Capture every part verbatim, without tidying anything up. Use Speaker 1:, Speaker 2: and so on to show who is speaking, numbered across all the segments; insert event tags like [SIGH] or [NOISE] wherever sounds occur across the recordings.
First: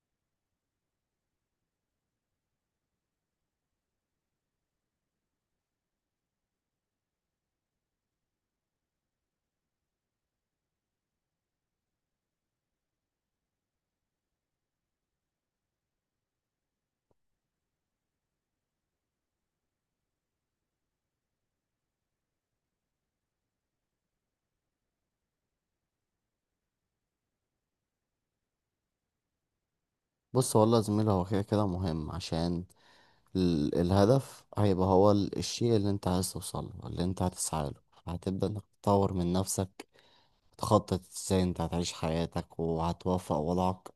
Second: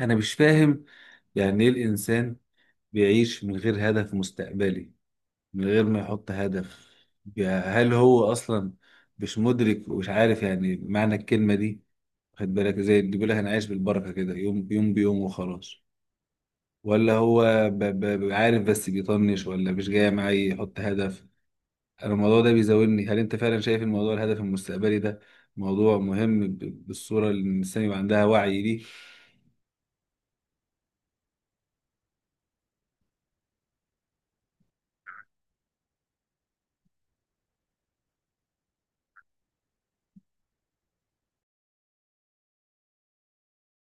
Speaker 1: أنا مش فاهم، يعني إيه الإنسان بيعيش من غير هدف مستقبلي؟ من غير ما يحط هدف، يا- هل هو أصلا مش مدرك ومش عارف يعني معنى الكلمة دي؟ خد بالك، زي اللي بيقول لك أنا عايش بالبركة كده، يوم بيوم بيوم وخلاص. ولا هو ب- ب- ب- عارف بس بيطنش، ولا مش جاي معايا يحط هدف؟ أنا الموضوع ده بيزاولني. هل أنت فعلا شايف الموضوع، الهدف المستقبلي ده، موضوع مهم ب- بالصورة اللي الإنسان يبقى عندها وعي ليه؟
Speaker 2: بص والله يا زميلي، هو كده كده مهم عشان ال- الهدف هيبقى هو ال- الشيء اللي انت عايز توصله، اللي انت هتسعى له. هتبدأ انك تطور من نفسك، تخطط ازاي انت هتعيش حياتك وهتوفق وضعك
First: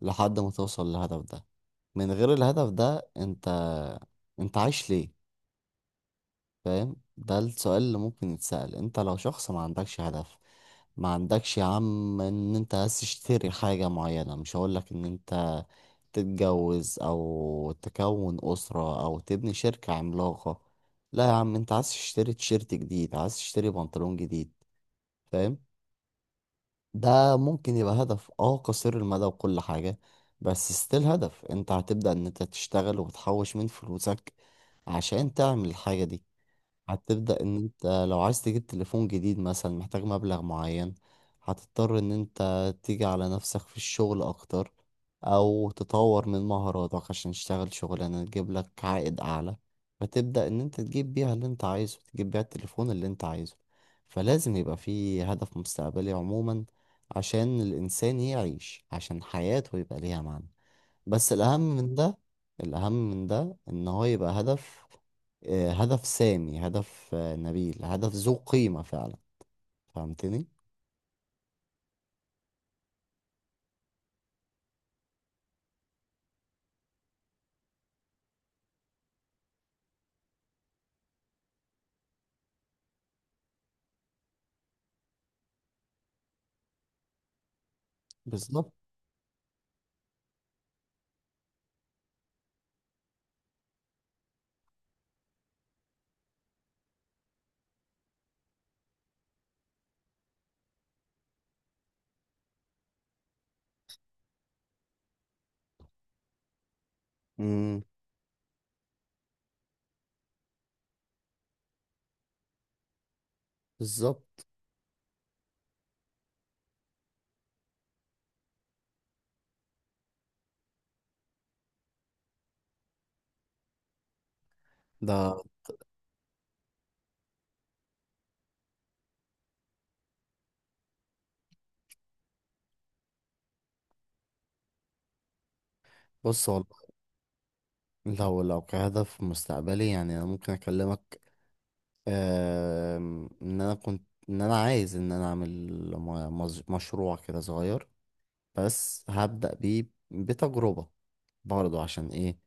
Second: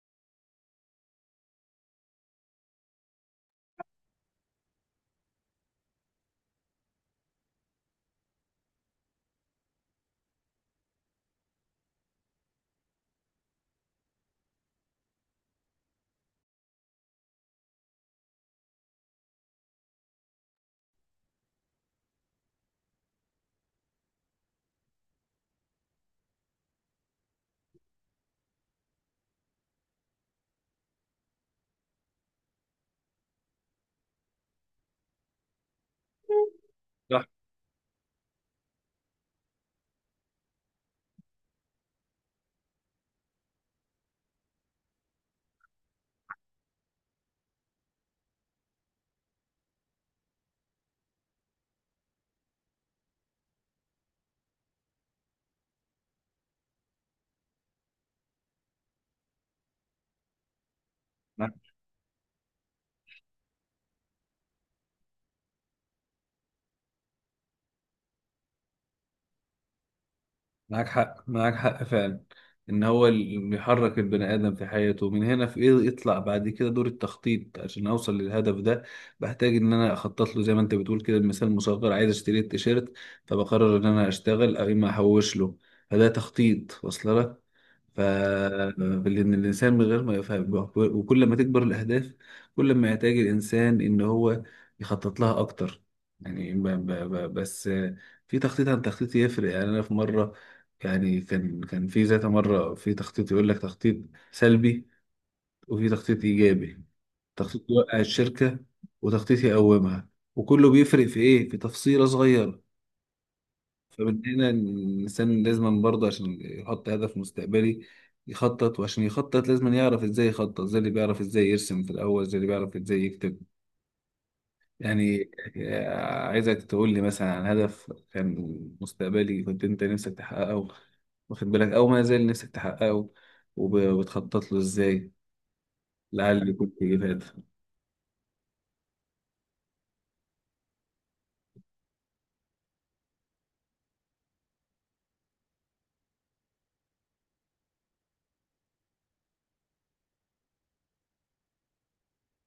Speaker 2: لحد ما توصل للهدف ده. من غير الهدف ده انت انت عايش ليه؟ فاهم؟ ده السؤال اللي ممكن يتسأل. انت لو شخص ما عندكش هدف، ما عندكش يا عم ان انت عايز تشتري حاجة معينة. مش هقولك ان انت تتجوز او تكون أسرة او تبني شركة عملاقة، لا يا عم، انت عايز تشتري تيشيرت جديد، عايز تشتري بنطلون جديد. فاهم؟ ده ممكن يبقى هدف اه قصير المدى وكل حاجة، بس ستيل هدف. انت هتبدأ ان انت تشتغل وتحوش من فلوسك عشان تعمل الحاجة دي. هتبدأ ان انت لو عايز تجيب تليفون جديد مثلا، محتاج مبلغ معين. هتضطر ان انت تيجي على نفسك في الشغل اكتر او تطور من مهاراتك عشان تشتغل شغلانة تجيب لك عائد اعلى، فتبدأ ان انت تجيب بيها اللي انت عايزه، تجيب بيها التليفون اللي انت عايزه. فلازم يبقى في هدف مستقبلي عموما عشان الانسان يعيش، عشان حياته يبقى ليها معنى. بس
Speaker 1: صح.
Speaker 2: الأهم من ده، الأهم من ده إن هو يبقى هدف، آه، هدف سامي، هدف آه، نبيل، هدف ذو قيمة فعلا. فهمتني؟
Speaker 1: معاك حق، معاك حق فعلا، ان هو اللي بيحرك البني ادم في حياته. من هنا في ايه يطلع؟ بعد كده دور التخطيط عشان اوصل للهدف ده. بحتاج ان انا اخطط له، زي ما انت بتقول كده، بمثال مصغر عايز اشتري التيشيرت، فبقرر ان انا اشتغل او اما احوش له، فده تخطيط. واصل لك. ف
Speaker 2: بالظبط.
Speaker 1: لان الانسان من غير ما يفهم، وكل ما تكبر الاهداف كل ما يحتاج الانسان ان هو يخطط لها اكتر. يعني ب... ب... ب... بس في تخطيط عن تخطيط يفرق. يعني انا في مره، يعني كان كان في ذات مرة في تخطيط يقول لك تخطيط سلبي، وفي تخطيط إيجابي. تخطيط
Speaker 2: امم
Speaker 1: يوقع الشركة، وتخطيط يقومها، وكله بيفرق في إيه؟ في تفصيلة صغيرة. فمن
Speaker 2: بالظبط.
Speaker 1: هنا الإنسان لازم برضه، عشان يحط هدف مستقبلي، يخطط. وعشان يخطط لازم يعرف إزاي يخطط، زي اللي بيعرف إزاي يرسم في الأول، زي اللي بيعرف إزاي يكتب
Speaker 2: ده
Speaker 1: يعني. آه، عايزك تقول لي مثلا عن هدف كان مستقبلي كنت انت نفسك تحققه، واخد بالك، او ما زال نفسك تحققه وبتخطط له ازاي، لعل
Speaker 2: بص
Speaker 1: يكون
Speaker 2: والله،
Speaker 1: في فايدة.
Speaker 2: لو لو كهدف مستقبلي يعني انا ممكن اكلمك. آم، ان انا كنت، ان انا عايز ان انا اعمل م- مز- مشروع كده صغير، بس هبدأ بيه بتجربة. برضه عشان ايه؟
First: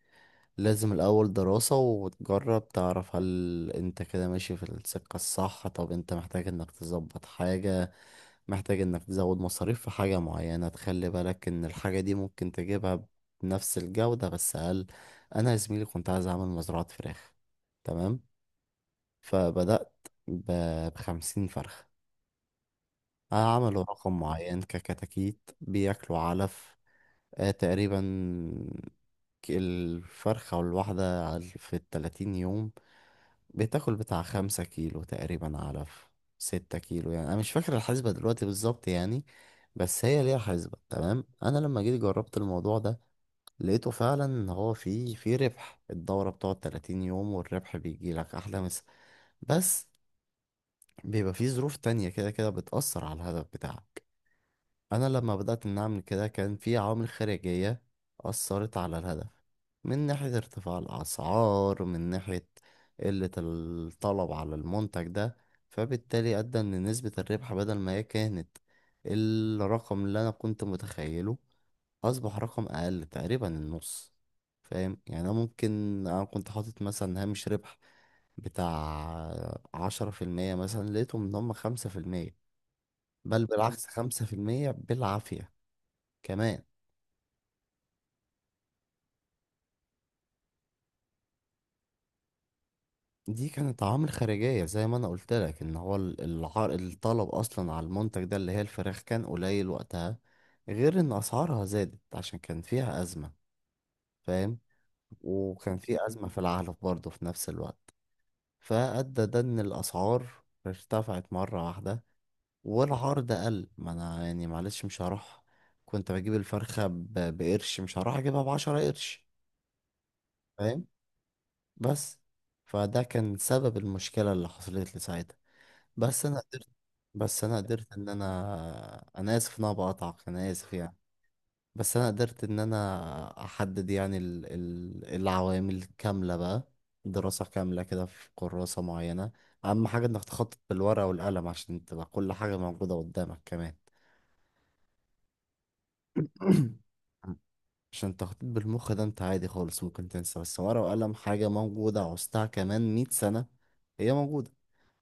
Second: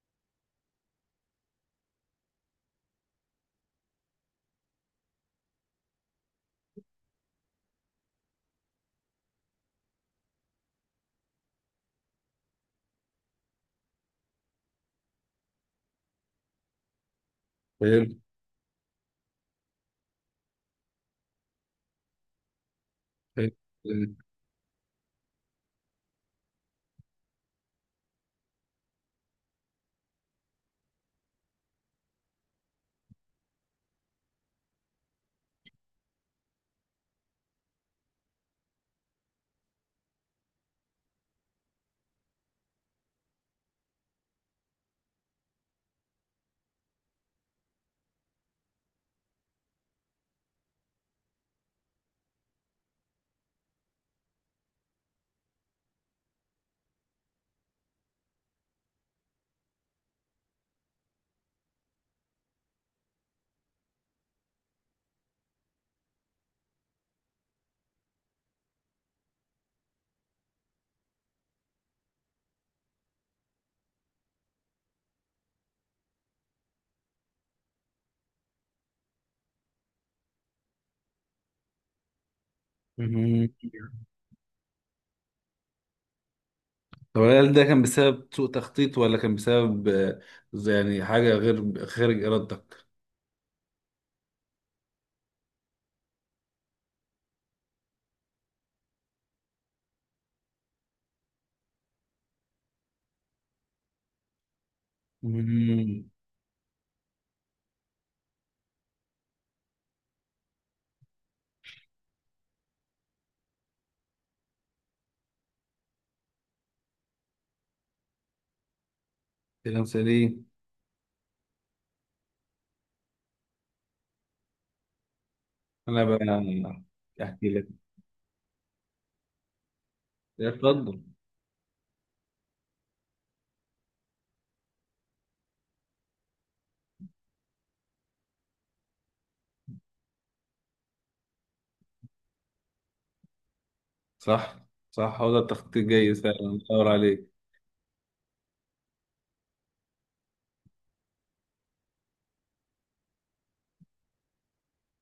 Speaker 2: لازم الأول دراسة وتجرب، تعرف هل انت كده ماشي في السكة الصح. طب انت محتاج انك تظبط حاجة، محتاج انك تزود مصاريف في حاجة معينة، تخلي بالك ان الحاجة دي ممكن تجيبها بنفس الجودة بس أقل. أنا يا زميلي كنت عايز أعمل مزرعة فراخ.
Speaker 1: حلو،
Speaker 2: تمام، فبدأت ب- بخمسين فرخة.
Speaker 1: حلو.
Speaker 2: عملوا رقم معين ككتاكيت بياكلوا علف. آه تقريبا ك- الفرخة الواحدة على- في التلاتين يوم بتاكل بتاع خمسة كيلو تقريبا، على ف- ستة كيلو يعني. أنا مش فاكر الحسبة دلوقتي بالظبط يعني، بس هي ليها حسبة. تمام، أنا لما جيت جربت الموضوع ده لقيته فعلا إن هو فيه فيه ربح. الدورة بتقعد تلاتين يوم والربح بيجيلك أحلى مسا. بس بيبقى فيه ظروف تانية كده كده بتأثر على الهدف بتاعك. أنا لما بدأت إن أعمل كده كان في عوامل خارجية أثرت على الهدف، من ناحية ارتفاع الأسعار، من ناحية قلة الطلب على المنتج ده. فبالتالي أدى إن نسبة الربح بدل ما هي كانت الرقم اللي أنا كنت متخيله، أصبح رقم أقل تقريبا النص. فاهم يعني؟ أنا ممكن، أنا كنت حاطط مثلا هامش ربح بتاع عشرة في المية مثلا، لقيتهم إن هما خمسة في المية. بل
Speaker 1: مم.
Speaker 2: بالعكس، خمسة في المية بالعافية كمان.
Speaker 1: طب هل ده كان بسبب سوء تخطيط، ولا كان بسبب آه، زي يعني حاجة غير خارج إرادتك؟
Speaker 2: دي كانت عوامل خارجية زي ما انا قلت لك. ان هو ال- العر... الطلب اصلا على المنتج ده، اللي هي الفراخ، كان قليل وقتها. غير ان اسعارها زادت عشان كان فيها ازمة. فاهم؟ وكان
Speaker 1: مم.
Speaker 2: في ازمة في العلف برضه في نفس الوقت، فادى ده ان الاسعار ارتفعت مرة واحدة والعرض قل. ما انا يعني معلش، مش هروح كنت بجيب الفرخة ب... بقرش، مش هروح اجيبها بعشرة قرش.
Speaker 1: كلام سليم.
Speaker 2: فاهم؟ بس فده كان سبب المشكلة اللي حصلت لي ساعتها.
Speaker 1: أنا بقى
Speaker 2: بس انا قدرت، بس
Speaker 1: أحكي
Speaker 2: انا
Speaker 1: لك.
Speaker 2: قدرت ان انا، انا اسف ان انا بقطعك، انا اسف يعني.
Speaker 1: اتفضل.
Speaker 2: بس انا قدرت ان انا احدد يعني ال... ال... العوامل كاملة بقى. دراسة كاملة كده في كراسة معينة. اهم حاجة انك تخطط بالورقة والقلم عشان تبقى كل حاجة موجودة قدامك كمان.
Speaker 1: صح، صح. هو ده التخطيط جاي
Speaker 2: [COUGHS]
Speaker 1: فعلا
Speaker 2: [CLEARS THROAT]
Speaker 1: أدور عليك.
Speaker 2: عشان التخطيط بالمخ ده انت عادي خالص ممكن تنسى، بس ورقة وقلم حاجة موجودة عوزتها كمان مية سنة هي موجودة.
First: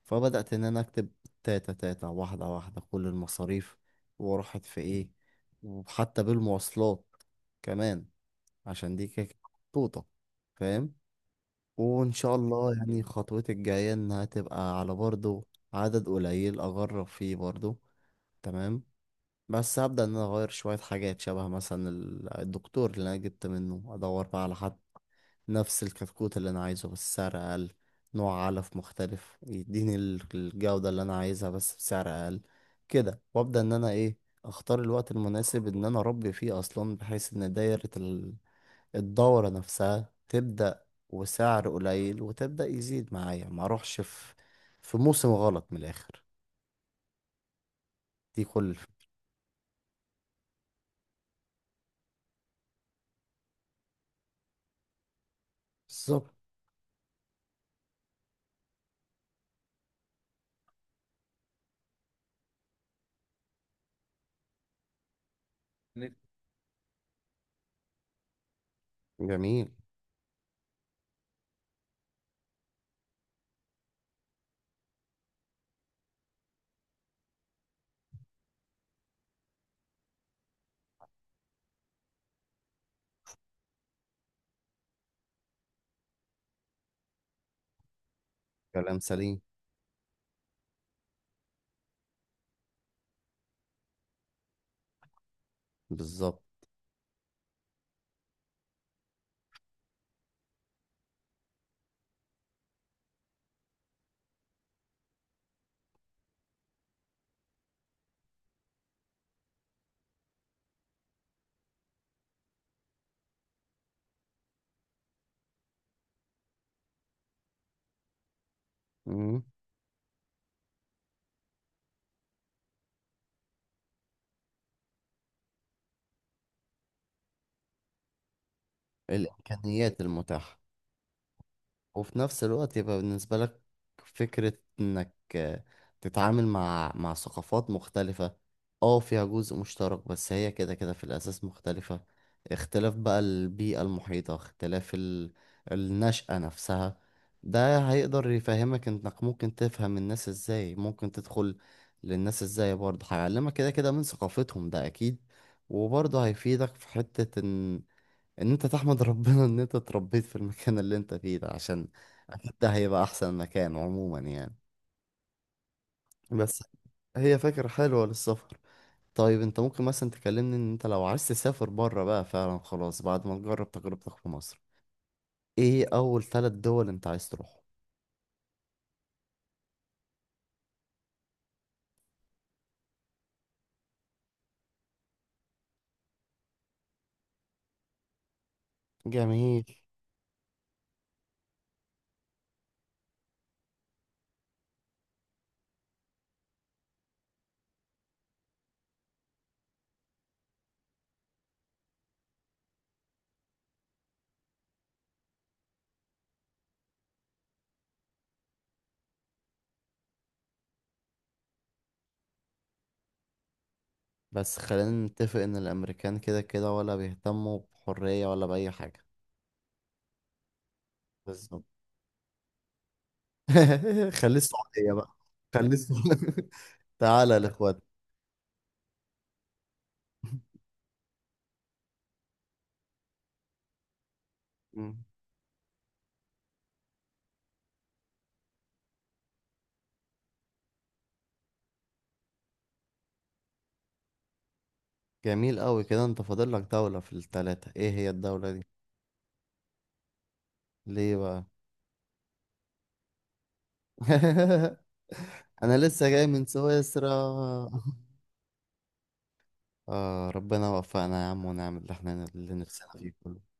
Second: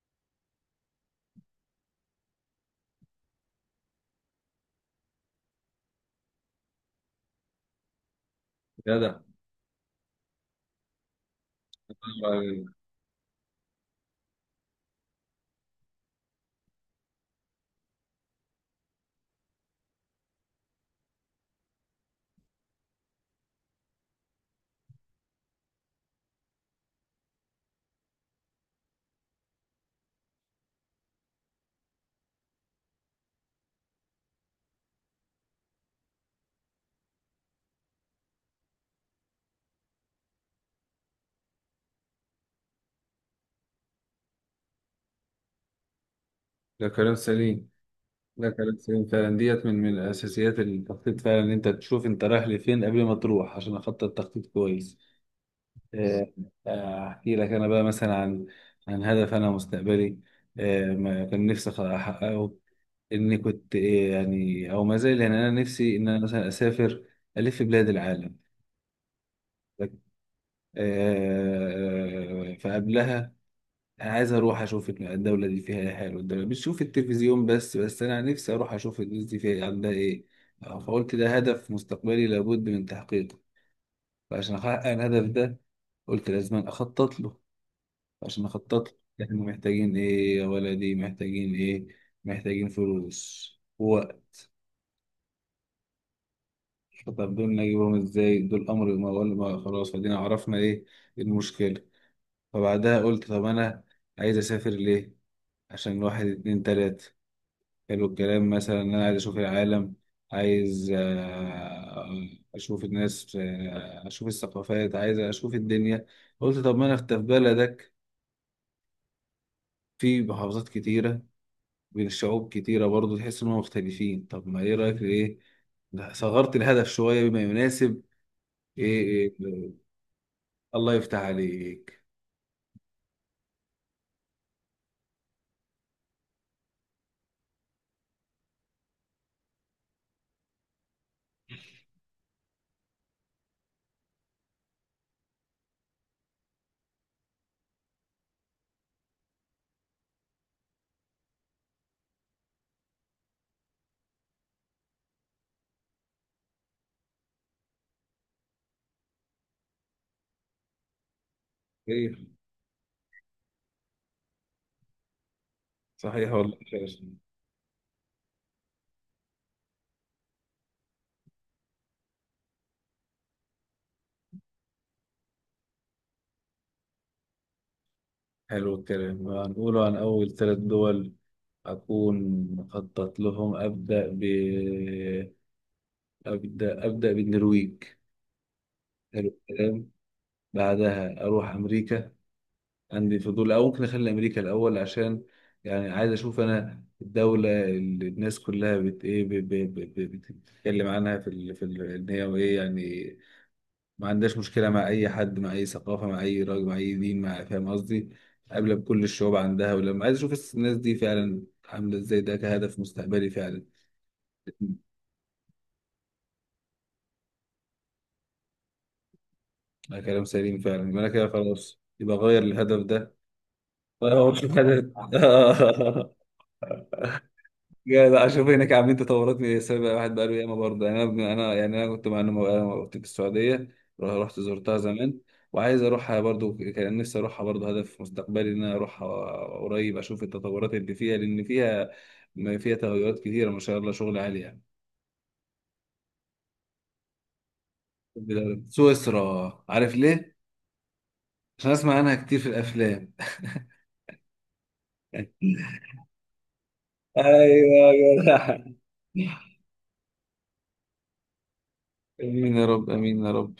Speaker 2: فبدأت إن أنا أكتب تاتا تاتا واحدة واحدة كل المصاريف وراحت في إيه، وحتى بالمواصلات كمان عشان دي
Speaker 1: جدع.
Speaker 2: كده كده محطوطة. فاهم؟ وإن
Speaker 1: الله
Speaker 2: شاء الله
Speaker 1: يعينك.
Speaker 2: يعني خطوتي الجاية إنها تبقى على برضو عدد قليل أجرب فيه برضو. تمام، بس هبدأ إن أنا أغير شوية حاجات. شبه مثلا ال- الدكتور اللي أنا جبت منه، أدور بقى على حد نفس الكتكوت اللي أنا عايزه بس سعر أقل. نوع علف مختلف يديني ال- الجودة اللي أنا عايزها بس بسعر أقل. كده. وأبدأ إن أنا إيه، أختار الوقت المناسب إن أنا أربي فيه أصلا، بحيث إن دايرة ال- الدورة نفسها تبدأ وسعر قليل وتبدأ يزيد معايا، ما أروحش في في موسم غلط من الآخر.
Speaker 1: ده كلام سليم،
Speaker 2: دي
Speaker 1: ده
Speaker 2: كل
Speaker 1: كلام
Speaker 2: الفكرة.
Speaker 1: سليم فعلا. ديت من من اساسيات التخطيط فعلا، ان انت تشوف انت رايح لفين قبل ما تروح، عشان اخطط تخطيط كويس. آه،
Speaker 2: بالظبط.
Speaker 1: آه، احكي لك انا بقى مثلا عن عن هدف انا مستقبلي، آه، ما كان نفسي أخ- احققه. اني كنت إيه يعني، او ما زال، يعني انا نفسي ان
Speaker 2: إن-
Speaker 1: انا مثلا اسافر الف بلاد العالم.
Speaker 2: جميل.
Speaker 1: آه، آه، فقبلها انا عايز اروح اشوف الدوله دي فيها ايه حلو. الدوله بتشوف التلفزيون بس، بس انا نفسي اروح اشوف الناس دي فيها إيه، عندها ايه. آه، فقلت ده هدف مستقبلي لابد من تحقيقه. فعشان احقق الهدف ده قلت لازم اخطط له. عشان اخطط
Speaker 2: كلام
Speaker 1: له احنا
Speaker 2: سليم.
Speaker 1: محتاجين ايه يا ولدي، محتاجين ايه؟ محتاجين فلوس ووقت.
Speaker 2: بالظبط.
Speaker 1: طب دول نجيبهم ازاي؟ دول امر، ما ولا ما، خلاص ادينا عرفنا ايه المشكله. فبعدها قلت طب انا عايز اسافر ليه؟ عشان واحد، اتنين، تلاته، حلو الكلام. مثلا انا عايز اشوف العالم، عايز آه، اشوف الناس، آه، اشوف الثقافات، عايز اشوف الدنيا. قلت طب ما انا في بلدك،
Speaker 2: مم.
Speaker 1: في محافظات كتيرة، بين الشعوب كتيرة برضو تحس انهم مختلفين. طب ما ايه رأيك ايه؟ لا، صغرت الهدف شوية بما يناسب. ايه, إيه.
Speaker 2: الإمكانيات المتاحة.
Speaker 1: الله يفتح عليك.
Speaker 2: وفي نفس الوقت يبقى بالنسبة لك فكرة انك آه، تتعامل مع مع ثقافات مختلفة. اه فيها جزء مشترك بس هي كده كده في الأساس مختلفة. اختلاف بقى البيئة المحيطة، اختلاف ال... النشأة نفسها. ده هيقدر يفهمك انك ممكن تفهم الناس ازاي، ممكن تدخل للناس ازاي. برضه هيعلمك كده كده من ثقافتهم، ده اكيد. وبرضه هيفيدك في حتة ان ان انت تحمد ربنا ان انت اتربيت في المكان اللي انت فيه ده، عشان
Speaker 1: ايه،
Speaker 2: اكيد ده هيبقى احسن مكان عموما يعني.
Speaker 1: صحيح، والله
Speaker 2: بس
Speaker 1: خير.
Speaker 2: هي فكرة حلوة للسفر. طيب انت ممكن مثلا تكلمني ان انت لو عايز تسافر بره بقى فعلا، خلاص بعد ما تجرب تجربتك في مصر، ايه اول ثلاث دول انت عايز تروحهم؟
Speaker 1: حلو الكلام. هنقوله عن اول ثلاث دول أكون مخطط لهم. أبدأ، أبدأ أبدأ بالنرويج. حلو
Speaker 2: جميل.
Speaker 1: الكلام. بعدها أروح أمريكا، عندي فضول. أو ممكن أخلي أمريكا الأول، عشان يعني عايز أشوف أنا الدولة اللي الناس كلها بت إيه ب- ب- ب- ب- بتتكلم عنها، في ال... في ال... إن هي وإيه يعني، ما عندهاش مشكلة مع أي حد، مع أي ثقافة، مع أي راجل، مع أي دين، مع، فاهم قصدي؟ قابلة بكل الشعوب عندها. ولما عايز أشوف الناس دي فعلا عاملة إزاي، ده كهدف مستقبلي فعلا.
Speaker 2: بس خلينا نتفق ان الامريكان كده كده ولا بيهتموا بحرية ولا بأي حاجة.
Speaker 1: ده كلام سليم فعلا. يبقى أنا كده
Speaker 2: بالظبط.
Speaker 1: خلاص، يبقى أغير الهدف ده.
Speaker 2: [LAUGHS]
Speaker 1: هو
Speaker 2: خليه
Speaker 1: مش محتاج.
Speaker 2: السعودية
Speaker 1: [LAUGHS]
Speaker 2: بقى. خليه
Speaker 1: آه.
Speaker 2: السعودية. [LAUGHS] تعالى يا الاخوات.
Speaker 1: يا لا اشوف هناك عاملين تطورات من السبب، واحد بقاله ياما برضه. يعني انا انا يعني انا كنت مع انه أنا كنت في السعوديه. رح- رحت زرتها زمان. وعايز اروحها برضه. كان نفسي اروحها برضه، هدف مستقبلي ان انا اروحها قريب، اشوف التطورات اللي فيها، لان فيها ما فيها تغيرات كتيره ما شاء الله، شغل عالي يعني.
Speaker 2: جميل قوي. كده انت فاضل لك دولة في التلاتة، ايه هي الدولة دي؟
Speaker 1: سويسرا. عارف ليه؟
Speaker 2: ليه بقى؟
Speaker 1: عشان اسمع عنها كتير في الافلام. [LAUGHS]
Speaker 2: [LAUGHS] انا لسه جاي من سويسرا.
Speaker 1: ايوه
Speaker 2: [LAUGHS]
Speaker 1: يا جدع. [LAUGHS]
Speaker 2: آه ربنا وفقنا يا عم، ونعمل اللي احنا اللي
Speaker 1: امين يا
Speaker 2: نفسنا
Speaker 1: رب،
Speaker 2: فيه
Speaker 1: امين يا رب.
Speaker 2: كله.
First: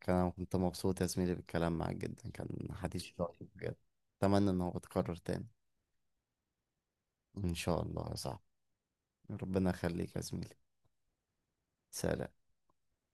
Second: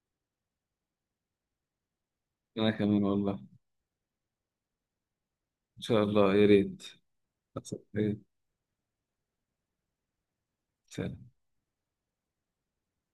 Speaker 2: كان انا كنت مبسوط يا زميلي بالكلام معاك جدا، كان
Speaker 1: انا كمان
Speaker 2: حديث شيق
Speaker 1: والله.
Speaker 2: بجد. اتمنى ان هو يتكرر تاني.
Speaker 1: ان شاء الله يا ريت.
Speaker 2: ان شاء الله يا
Speaker 1: إيه.
Speaker 2: صاحبي. ربنا يخليك يا زميلي.
Speaker 1: سلام.
Speaker 2: سلام.